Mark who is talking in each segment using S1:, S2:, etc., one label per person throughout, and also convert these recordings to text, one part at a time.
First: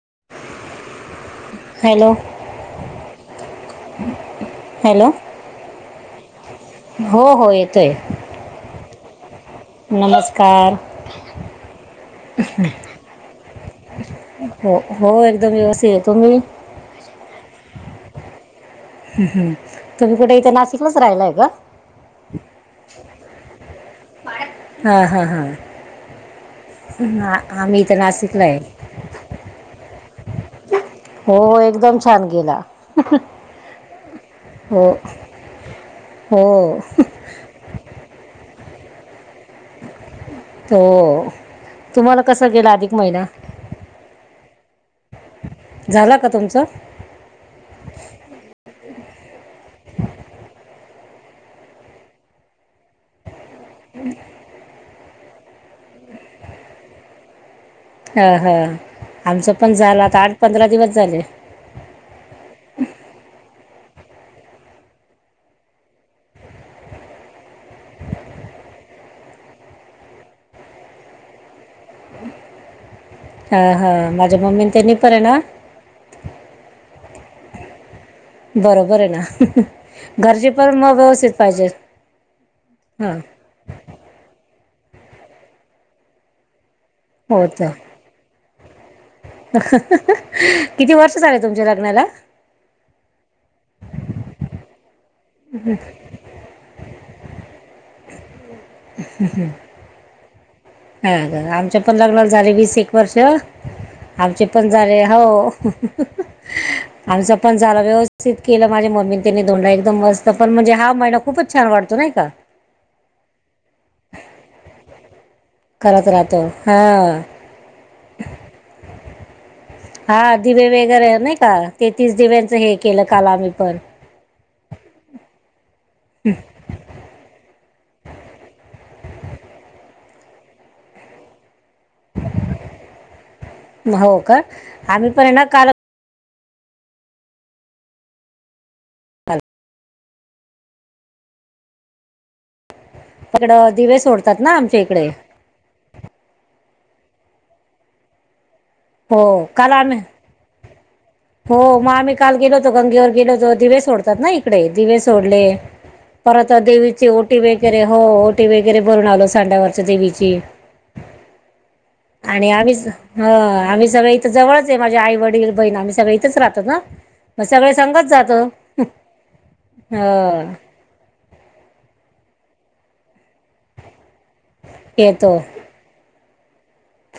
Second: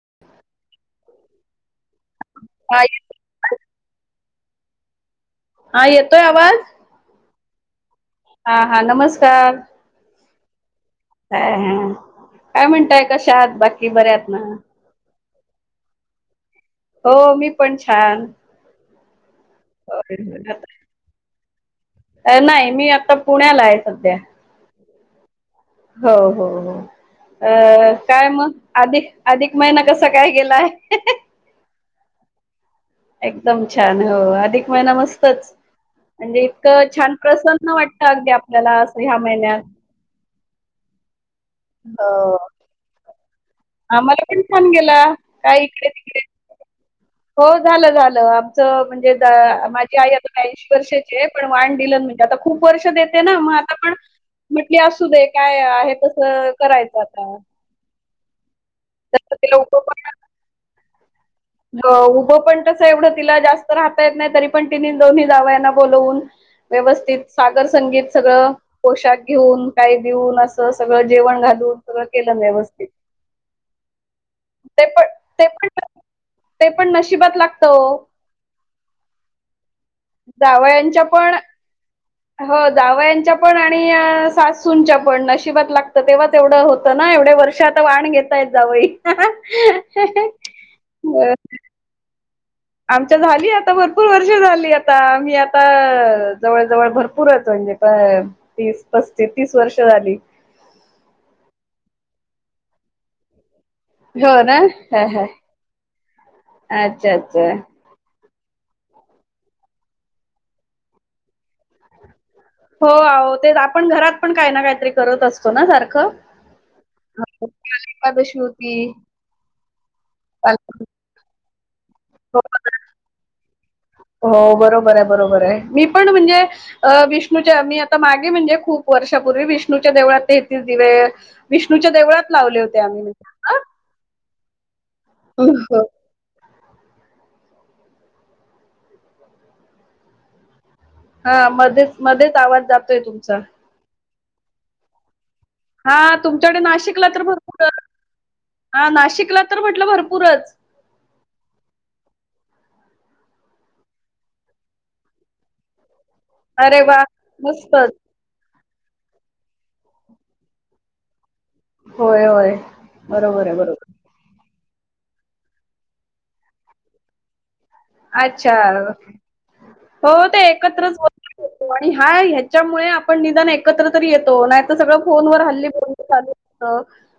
S1: [unintelligible] [inaudible] Hello
S2: हा येतो
S1: hello
S2: हा येतोय आवाज
S1: हो हो येतो आहे
S2: हा हा नमस्कार सार
S1: कार
S2: ह ह काय म्हणताय कशा आात बाकी बऱ्यात ना
S1: हो हो एकदम वस तुम्ही
S2: हो मी
S1: हम् हम्
S2: आ नाही मी आता पुण्याला आहे सध्या
S1: हा हा हा
S2: हो हो हो अ
S1: आम्ही इथं
S2: काय
S1: नाशिकला
S2: मग
S1: आहे
S2: अधिक अधिक महिना कस काय गेलाय
S1: हो एकदम छान गेला
S2: एकदम छान हो अधिक
S1: हो
S2: महिना मस्तच
S1: हो
S2: म्हणजे इतकं छान प्रसन्न वाटत अगदी आपल्याला अस ह्या महिन्यात
S1: हो तुम्हाला
S2: हो
S1: कसं गेला अधिक महिना
S2: आम्हाला पण छान गेला काय
S1: झाला
S2: इकडे
S1: का तुमचं
S2: हो झालं झालं आमचं म्हणजे माझी आई आता बऐंशी वर्षाची पण वान डलन म्हणजे आता खूप वर्ष देते ना मग पण
S1: हम्म
S2: म्हटली असू दे काय आहे करायचं आता
S1: हा हा
S2: तसं
S1: आमचं
S2: तिला
S1: पण
S2: उभं
S1: झालं आता आठ पंधरा दिवस झाले
S2: अ, उभं पण तसं एवढं तिला जास्त राहता येत नाही तरी पण तिन्ही दोन्ही जाावयाना बोलवून व्यवस्थित सागर संगीत सगळं पोशाख घेऊन काही देऊन असं सगळं जेवण घालून सगळं केलं व्यवस्थित
S1: हा हा माझ्या मम्मीने
S2: ते
S1: त्यांनी प
S2: पण
S1: आहे ना
S2: ते पण ते पण नशिबात लागत
S1: बरोबर आहे ना घरचे पण मग
S2: दवयाच्या
S1: व्यवस्थित
S2: पण
S1: पाहिजे
S2: हो
S1: हां
S2: दवयाच्या पण आणि सास ंच्या पण नशिब लातं तेव्हा तेवढं होत हो ना एवढे वर्ष आता वाण घेतताय जावई
S1: किती वर्ष
S2: अ,
S1: झाचाले तुमच्या लग्नाला
S2: आमच्या झाली आता भरपूर वर्ष झाली आता आम्ही आता जवळ जवळ भरपूरतो म्हणजे प तीस पस्तीस तीस वर्ष झाली
S1: ह आमच्या पण लग्नाला झाले वीस एक वर्ष
S2: हो
S1: आमचे
S2: ना
S1: पण झाले
S2: हा,
S1: हो
S2: हा. अच्छा
S1: आमचा
S2: अच्छा
S1: पण झाला व्यवस्थित केलं माझ्या मम्मीनी धोंडा एकदम मस्त पण म्हणजे हा महिना खूपच छान वाटतो नाही का
S2: हो ते आपण घरात पण काय ना काहीतरी करत असत ना सारख
S1: करत राहतो हा
S2: एकादशी होती
S1: हा दिवे
S2: पालखी-
S1: वगैरे ना नाही का ते तीस
S2: हो
S1: दिव्यांचं हे केलं काल आम्ही पण
S2: हो बरोबर आहे बरोबर आहे मी पण म्हणजे विष्णू मी आता मागे म्हणजे खूप वर्षापूर्वी विष्णूच्या देवळात तेहतीस दिवे विष्णूच्या देवळात लावले होते आम्ही म्हणजे
S1: हो का आम्ही पण आहे ना काल
S2: ह हा मध्येच मध्येच आवाज जातो
S1: तिकडं दिवे सोडत असतात ना आमच्या इकडे
S2: हा तुमच्याकडे नाशिकला तर भर हा
S1: हो
S2: नाशिकला तर
S1: काल
S2: म्हटलं
S1: आम्ही
S2: भरपूरच
S1: हो मग आम्ही काल गेलो होतो गंगेवर गेलो होतो दिवे सोडतात ना इकडे दिवे सोडले परत
S2: अरे वा
S1: देवीची ओटी वगैरे
S2: मस्तच
S1: हो ओटी वगैरे वगैरे भरून आलो सांड्यावरच्या देवीची
S2: होय
S1: आणि
S2: होय
S1: आम्ही ह
S2: बरोबर आहे
S1: आम्ही
S2: बरोबर
S1: सगळ इथ जवळच ते माझे आई वडील बहीण सगळी इथच राहतात ना सगळे संगच जातो
S2: अच्छा,
S1: ह
S2: हो हो ते एकत्रच आणि हा ह्याच्यामुळे आपण निदान एकत्र येतो नाही तर सगळं
S1: येतो
S2: फोनवर हल्ली बोल चालू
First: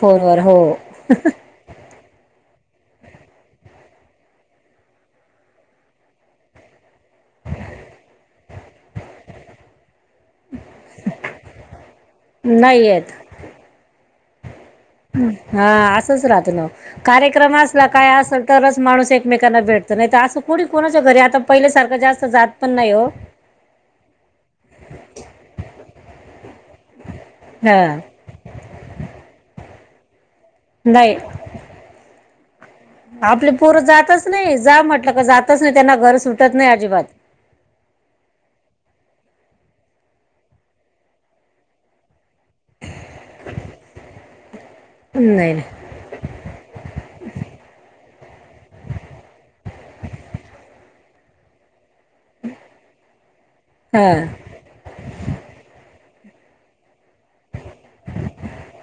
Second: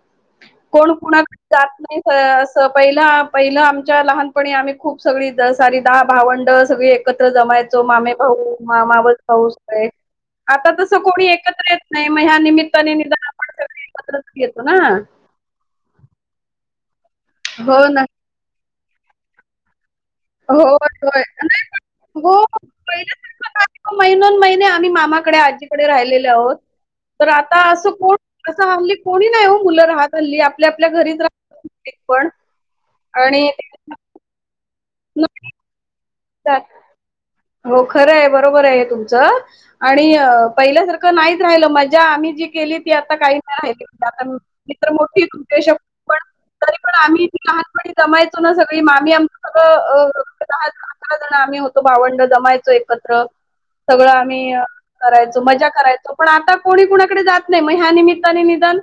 S1: फोनवर हो
S2: कोण कुणाकडे जात नाही पहिला पहिलं आमच्या लहानपणी आम्ही खूप सगळी सारी दहा भावंड सगळी एकत्र जमायचो मामे भाऊ मावस भाऊ सगळे आता कोणी एकत्र येत नाही मग ह
S1: नाही
S2: निमित्ताने नि
S1: येत
S2: आपण सग एकत्र ह
S1: हा असंच राहत ना कार्यक्रम
S2: हो
S1: असला
S2: ना
S1: काय असल तरच माणस एकमेकांना भेट
S2: होय होय नाही.
S1: जास्त
S2: हो
S1: जात पण नाही
S2: हो महिनों न महिने आम्ही मामाकडे आजीकडे राहिलेले आहोत. तर आता
S1: हा
S2: असं कोण असं हल्ली कोणी नाही हो. मुलं राहत. हल्ली आपल्या आपल्या
S1: नाही
S2: घरीच राहतात ते पण, आणि
S1: आपली पोरं जातच नाही. जा म्हटलं, का जातच नाही त्यांना घर सुट [unintelligible]
S2: ते-
S1: नाही अजिबात.
S2: हो खरं आहे बरोबर आहे तुमचं, आणि पहिल्यासारखं नाहीच राहिलं माझ्या आम्ही जी केली ती आता काही नाही राहिली आता मी. मित्र मोठी
S1: नाही नाही.
S2: उद्याजक, पण तरी पण आम्ही लहानपणी जमायचो. सून सगळी मामी आमची सगळं दहा जण आम्ही भावंड होतो. जमायचो एकत्र सगळं,
S1: हा
S2: आम्ही करायचो मजा करायचो. पण आता कोणी कोणीचं कडे जात नाही, मग या निमित्ताने निधान.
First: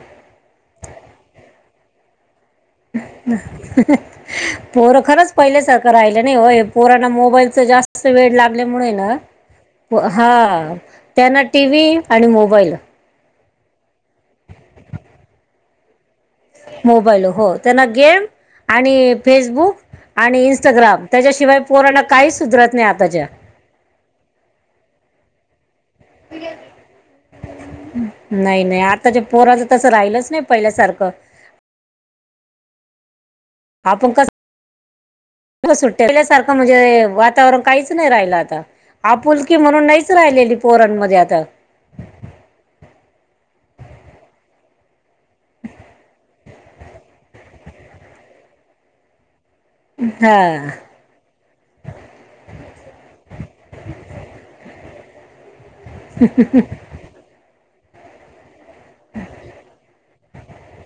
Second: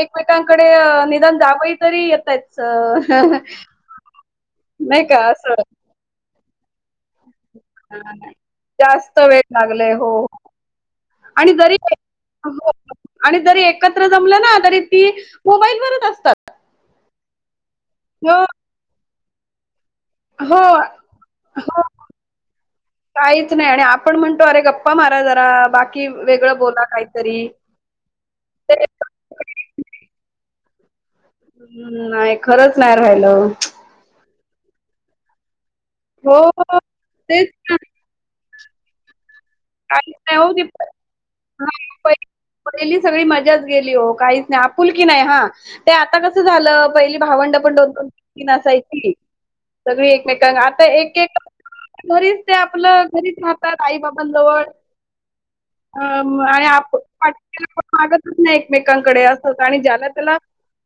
S2: एकमेकांकडे निदान जावय तरी येतायत. स.
S1: पोरं खरंच पहिले सारखं राहिलं नाही हो, पोरा मोबाईलचं जास्त
S2: हां,
S1: वेड लागल्यामुळे ना
S2: जास्त वेळ लागलाय. हो.
S1: हा त्यांना
S2: आणि जरी
S1: टीव्ही आणि
S2: हो
S1: मोबाईल.
S2: आणि जरी एकत्र जमलं ना तरी ती, मोबाईल वरच असतात.
S1: मोबाईल होय. त्यांना गेम
S2: हो
S1: आणि फेसबुक. आणि
S2: हो
S1: इन्स्टाग्राम, त्याच्याशिवाय
S2: हो
S1: पोरांना काहीच सुधरत नाही आताच्या.
S2: काहीच नाही आणि आपण म्हणतो अरे गप्पा [unintelligible] बाकी वेगळं बोला काहीतरी
S1: नाही
S2: ते
S1: नाही आताच्या पोराचं, तस राहिलच नाही पहिल्या सारखं. क.
S2: हम्म नाही. खरंच नाही राहिलं,
S1: आपुण कस सुट्ट्या,
S2: हो
S1: पहिल्यासारखं
S2: हो
S1: म्हणजे
S2: तेच
S1: वातावरण
S2: ना
S1: काहीच नाही राहिलं आता. आपुलकी. की म्हणून नाहीच
S2: काहीच नाही हो
S1: राहिलेली
S2: ती
S1: पोरणमध्ये आता.
S2: हां पहिली सगळी मजाच गेली हो, काहीच नाही आपुलकी नाही. हा ते आता कसं झालं पहिली भावंड पण दोन दोन तीन असायची. सगळी एकमेकांना
S1: हा
S2: आता, एक एक घरीच ते आपलं घरीच राहतात आई बाबां अ आणि आप मागतच नाही एकमेकांकडे असं आणि ज्याला त्याला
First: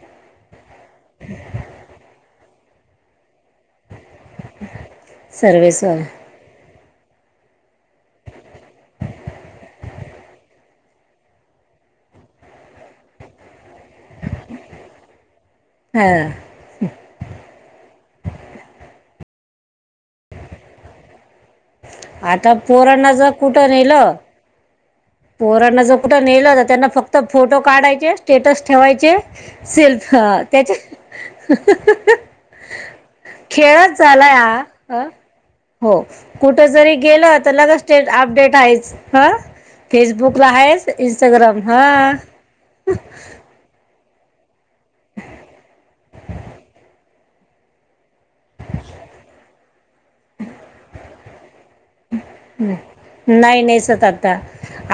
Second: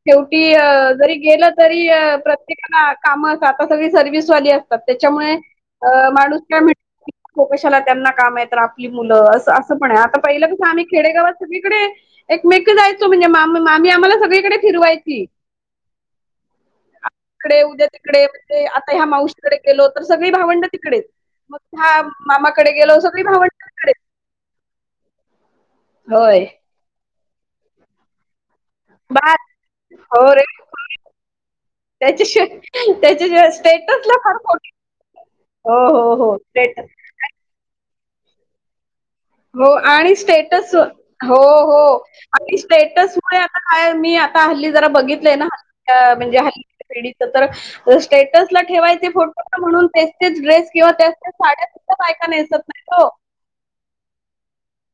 S2: शेवटी अ जरी गेलं तरी काम आता सगळी सर्विस असत त्याच्यामुळे
S1: सर्वेस
S2: माणूस काय कशाला त्यांना काम य आपली मुलं अस असं पण आहे आता पहिलं कस आम्ही खेडेगावात सगळीकडे एकमेक जायचो म्हणजे मामी आम्हाला सगळीकडे फिरवायची
S1: हा
S2: ईतडे उद्या तिकडे म्हणजे आता ह्या मावशीकडे गेलो तर सगळी भावंड तिकडेच मग ह्या
S1: आता
S2: मामाकडे गेलो
S1: पोराणा
S2: सगळी
S1: ज
S2: भावंड
S1: कुठ नल
S2: तिकडेच.
S1: पोरांना जो कुठे
S2: होय.
S1: नेला होता त्यांना फक्त तर फोटो काढायचे स्टेटस ठेवायचे
S2: बास
S1: सेल्फ
S2: हो रे
S1: त्याच्या
S2: त्याच्याशिवाय त्याच्याशिवाय
S1: खेळ
S2: स्टेटसला फार
S1: झाला
S2: मोठी
S1: हो कुठ जरी गेलं तर लगे स्टेट अपडेट आहेच हा
S2: हो आणि
S1: फेसबुकला
S2: स्टेटस
S1: आहेच
S2: हो
S1: इंस्टाग्राम
S2: हो आणि स्टेटस मुळे आता काय मी आ आता हल्ली जरा बघितलंय ना हल् म्हणजे हल्ली पिढीच तर स्टेटसला ठेवायचे फोटो म्हणून तेच तेच ड्रेस किंवा त्या साड्या बायका नेसत नाहीत हो.
S1: नाही नेसत आता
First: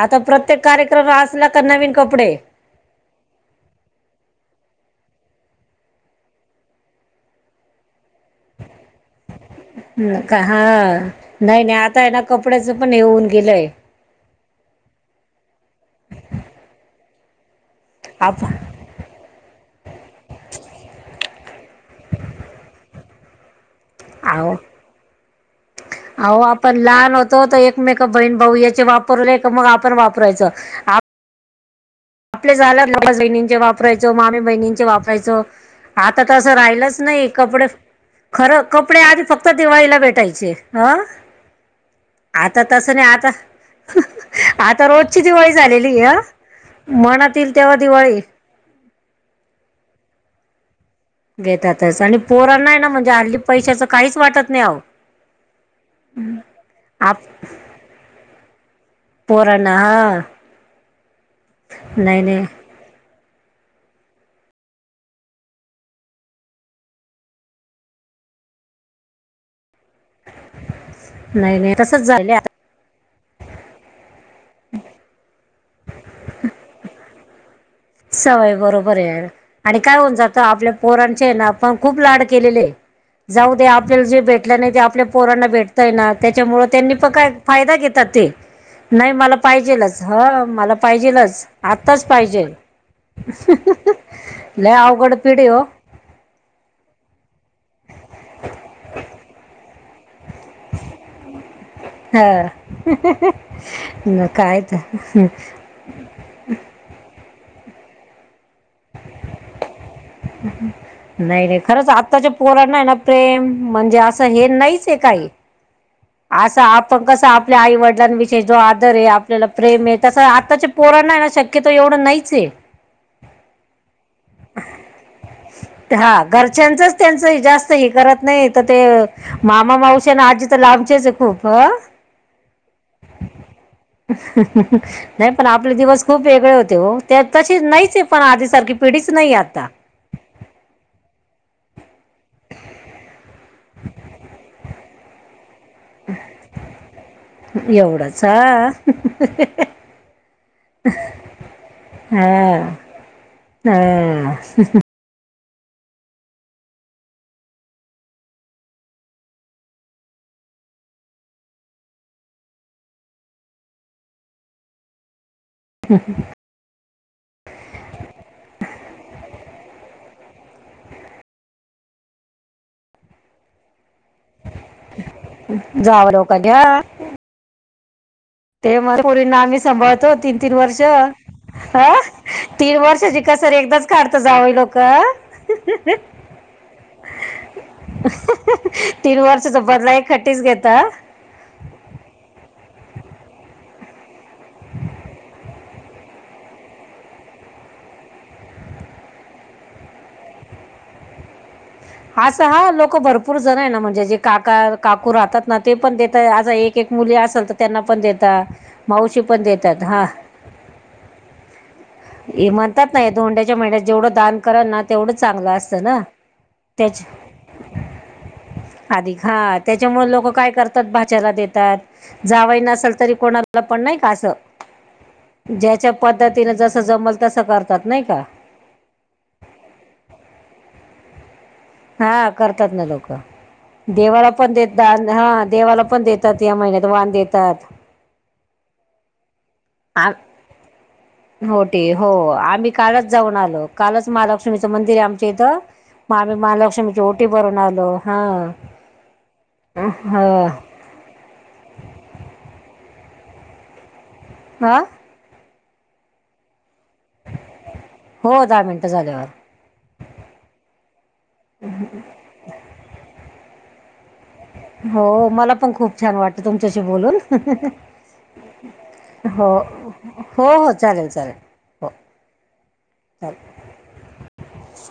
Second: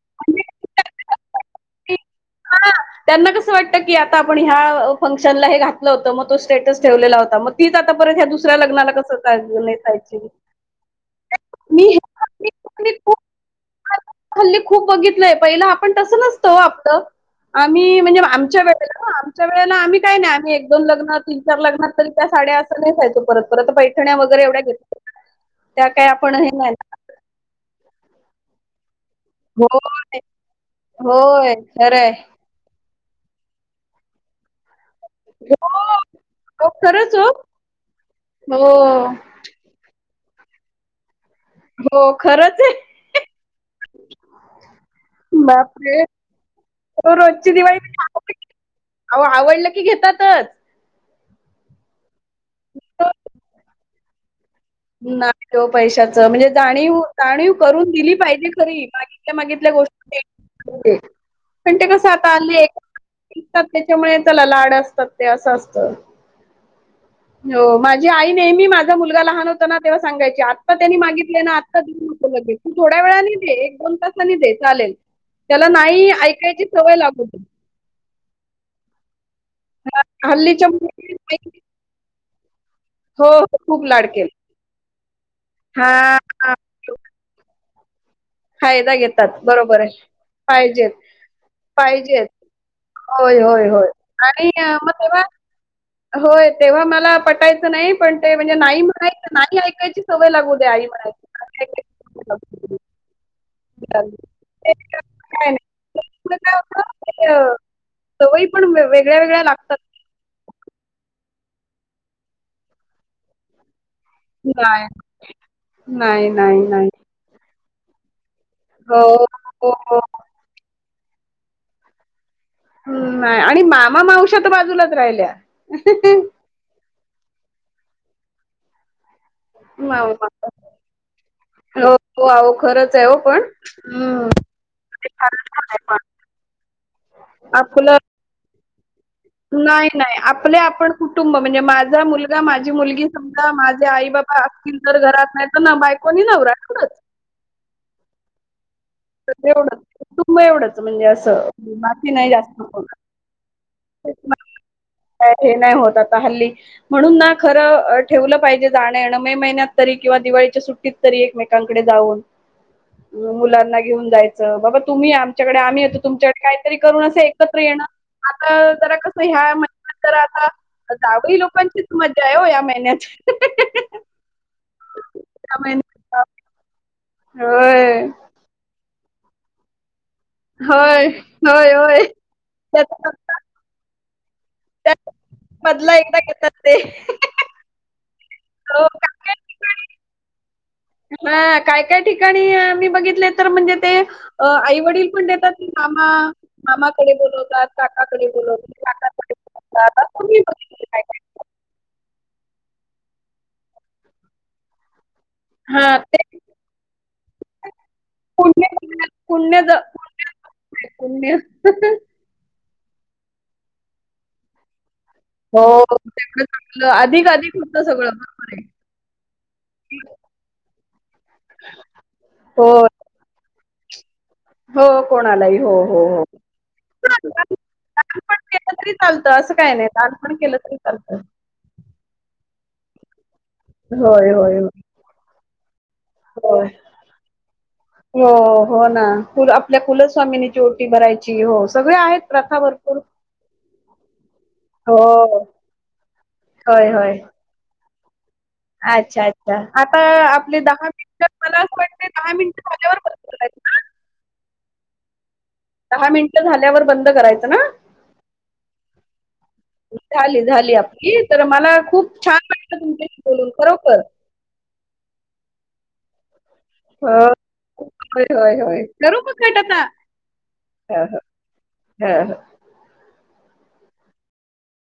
S1: आता
S2: म्हणजे
S1: प्रत्येक कार्यक्रम असला का नवीन कपडे
S2: हां, त्यांना कसं वाटतं की आता आपण ह्या फंक्शनला हे घातलं होतंग तो स्टेटस ठेवलेला होता मग तीच आता परत या दुसऱ्या लग्नाला कसं नेसायची?
S1: का हा नाही नाही
S2: मी हे
S1: आता आहे ना कपड्याच पण
S2: हल्ली खूप
S1: येऊन गेलंय
S2: हल्ली खूप बघितलंय पहिलं आपण तसं नसतं आपत आम्ही म्हणजे
S1: आप
S2: आमच्या वेळेला आमच्या व ेळे आम्ही काही नाही आम्ही एक दोन लग्न ती चार लग्ना तर त्या साद्या अस नाही नेसायचो परत परत पैठण्या वगैरे एवढ्या घेत
S1: आओ आपण लहान होतो तर एकमेक बहीण भाऊ याच्या वा पर मग आपण
S2: होय,
S1: वापरायचं
S2: होय. खरंय.
S1: आपले झाल्या ल बहिणींचे वापरायचं मामी बहिणींचे वापर
S2: हो.
S1: आता तर असं
S2: हो
S1: राहिलंच
S2: खरंच हो.
S1: नाही कपडे खर
S2: हो.
S1: कपडे आधी फक्त दिवाळीला भेट त्याईचे हा
S2: हो खरंच
S1: आता
S2: आहे.
S1: तसं नाही आता आता रोजची दिवाळी झालेली
S2: बापरे!
S1: अ मनातयेईल तेव्हा दिवाळी
S2: आव आवडलं की घेतातच
S1: घेतातच आणि पोरांना ये म्हणजे हल्ली पैशाच काहीच वाटत नाही अहो
S2: नाही ग पैशाच म्हणजे जाणीव
S1: आप
S2: जाणीव करून दिली पाहिजे खरी मागितल्या मागल्या
S1: पोरांना
S2: गोष्टी
S1: हा
S2: पण ते कस
S1: नाही
S2: आता
S1: नाही
S2: आली एक त त्याच्यामुळे त्याला लाड असतात ते असं असत हो माझी आई नेहमी माझा मुलगा लहान च त्याना तेव्हा सांगायची आत्ता त्यांनी मागितले ना
S1: नाही नाही
S2: आता
S1: तसच
S2: देउ नको
S1: झाले
S2: लगेच
S1: आता
S2: तू थोड्या वेळाने दे एक दोन तासनी दे चालेल त्याला नाही ऐ कायची सवय लागू दे.
S1: सवय बरोबर आये आणि काय होऊन जातं
S2: हल्लीच्या
S1: आपल्या
S2: मुली
S1: पोरांचे ना आपण खूप लाड केलेले
S2: हो
S1: जाऊ
S2: हो
S1: दे
S2: खूप
S1: आपल्याला
S2: लाड
S1: जे
S2: केले.
S1: भेटलं नाही ते आपल्या पोरांना भेटतय ना
S2: हा
S1: त्याच्यामु त्यांनी प काय फायदा घेत ते
S2: फायदा
S1: नाही मला
S2: घेतात बरोबर आहे
S1: पाहिजेलच ह मला
S2: पाहिजेत
S1: पाहिजेलच आताच
S2: पाहिजेत
S1: पाहिजे ल
S2: होय होय होय आणि मग
S1: अवघड
S2: तेव्हा
S1: पिढी हो
S2: होय तेव्हा मला पटायच पण म्हणजे नाही म्हनायेच नाही आई त्यची सवय लागू दे्या आई म्हणायेची का
S1: हा.
S2: [inaudible] सवयी पण वेगळ्या वेगळ्या लागतात.
S1: नाही रे खरंच आत्ताच्या पोरना आहे ना प्रेम म्हणजे. असं हे नाहीच
S2: नाही
S1: आहे काही.
S2: नाही
S1: आस
S2: नाही नाही
S1: आपह कस आप. आई वडिलांनी. चे आदर
S2: हो
S1: आहे आपल्याला
S2: हो
S1: प्रेम आहे
S2: हो
S1: त आ. पोरांना येना शक्यतो एवढं नाहीचये.
S2: हम् नाये आणि मामा मावशात बाजूलाच राहिल्या.
S1: हा घरच्यांचंच त्यांचं ये जास्त हे करत नाही तर ते. मामा मावशी आन
S2: मामा
S1: आजी चा लाभ. खूप ह
S2: हो हो अहो खरंच आहे हो पण हम्म ते
S1: नाही
S2: फारच
S1: पण
S2: छान
S1: आपले
S2: आहे.
S1: दिवस
S2: पण
S1: खूप वेगळे होते. हो तशी नाहीच
S2: आपलं
S1: आहे पण आधी सारखी.
S2: नाही नाही आपले आपण कुटुंब म्हणजे माझा मु. माझी मुलगी. सा माझे आई बाबा असतील. घरात नाही. ना बायकोणी नवरा एच.
S1: एवढंच हा
S2: एवढच तुं एवढंच म्हणजे असं माती नाही
S1: हा
S2: जास्त.
S1: हा
S2: हे नाही होत आता हल्ली म्हणून ना खर ठेवलं पाहिजे जाण मे महिन्यात तरी किंवा दिवाळीच्या सुट्टीत तरी एकमेकांकडे जाऊन मुलांना. घेऊन जायचं बाबा तुम्ही. च्याकडे आम्ही येतो तुमच्याकडे काहीतरी करून असं एकत्र येणं आता जरा कसं ह्या महि्यात. तर आता जावळी लोकांचीच मज्जा आहे हो या महिन्यात. या
S1: जाव
S2: महिन्यात
S1: लोका घ्या.
S2: होय.
S1: ते म परीना आम्ही सांभाळतो. तीन तीन वर्ष
S2: होय होय होय
S1: तीन
S2: त्याचा
S1: वर्षांची कसर एकच. करत.
S2: त्याचा बदला एकदा घेतात ते हो काय काय ठिकाणी
S1: [unintelligible] खटीच घेता.
S2: हा काय काय ठिकाणी मी बघितले तर म्हणजे ते. आईवडील पण देतात. मामा मामाकडे बोलवतात काकाकडे बोलवतात काकाकडे बवतात अस मी ब
S1: असं हा लोक भरपूर जण आहे ना म्हणजे जे काका का राहतात ना ते पण
S2: हा ते
S1: देतात आ एक एक मुली असेल तर त्यांना पण देत
S2: पुण्य
S1: मावशी पण
S2: पुण्य ज
S1: देतात हा
S2: पुण्य पुण्य.
S1: नाही ोंड्याच्या मं्या जेवढं दान कररा ना तेवढं चांगलं
S2: हो
S1: असतं ना
S2: त्यां
S1: अधिक हा त्याच्यामुळे लोक काय करतात भाचला देतात जावय
S2: हो.
S1: नसेल तरी कोणा चला पण कासं
S2: हो कोणालाही हो हो हो
S1: जसं जमल तसं करतात नाही का
S2: लालपण केलं तरी चालतं असं काय नाही लालपण केलं तरी हछ
S1: हा करतात ना लोक देवाला
S2: होय,
S1: पण
S2: होय,
S1: देत द हा देवाला पण देतात या
S2: होय.
S1: महिन्यात वान देतात
S2: हो, हो ना. कुल आपल्या
S1: आ
S2: कुलस्वामीिनीची ओटी भरायची हो
S1: होटी
S2: सगळे आहेत प्रथा
S1: आम्ही
S2: भरपूर
S1: कालच जाऊन आलो कालच मला लक्ष्मीचं मंदिर
S2: हो.
S1: आहे आमच्या इथं
S2: होय,
S1: महालक्ष्मीच्या
S2: होय.
S1: ओटी भरून आलो हां.
S2: अच्छा अच्छा आता आपले दहा मिनिट मला असं वाटते दहा मिनिट झाल्यावर- बंद करायचं ना?
S1: आ.
S2: दहा मिनिट झालं- वर बंद करायच ना
S1: हो दहा मिनटं झाल्यावर
S2: झाली झाली- ई. तर मला खूप छान वाटत तुमचे- बोलून खरो खर.
S1: हो मला पण खूप छान वाटल- तुमच्याशी बोलून
S2: होय होय होय. करू मग
S1: हो
S2: कट आता?
S1: हो हो
S2: हं
S1: चालेल
S2: हं.
S1: चालेल
S2: हं हं.
S1: हो. [unintelligible]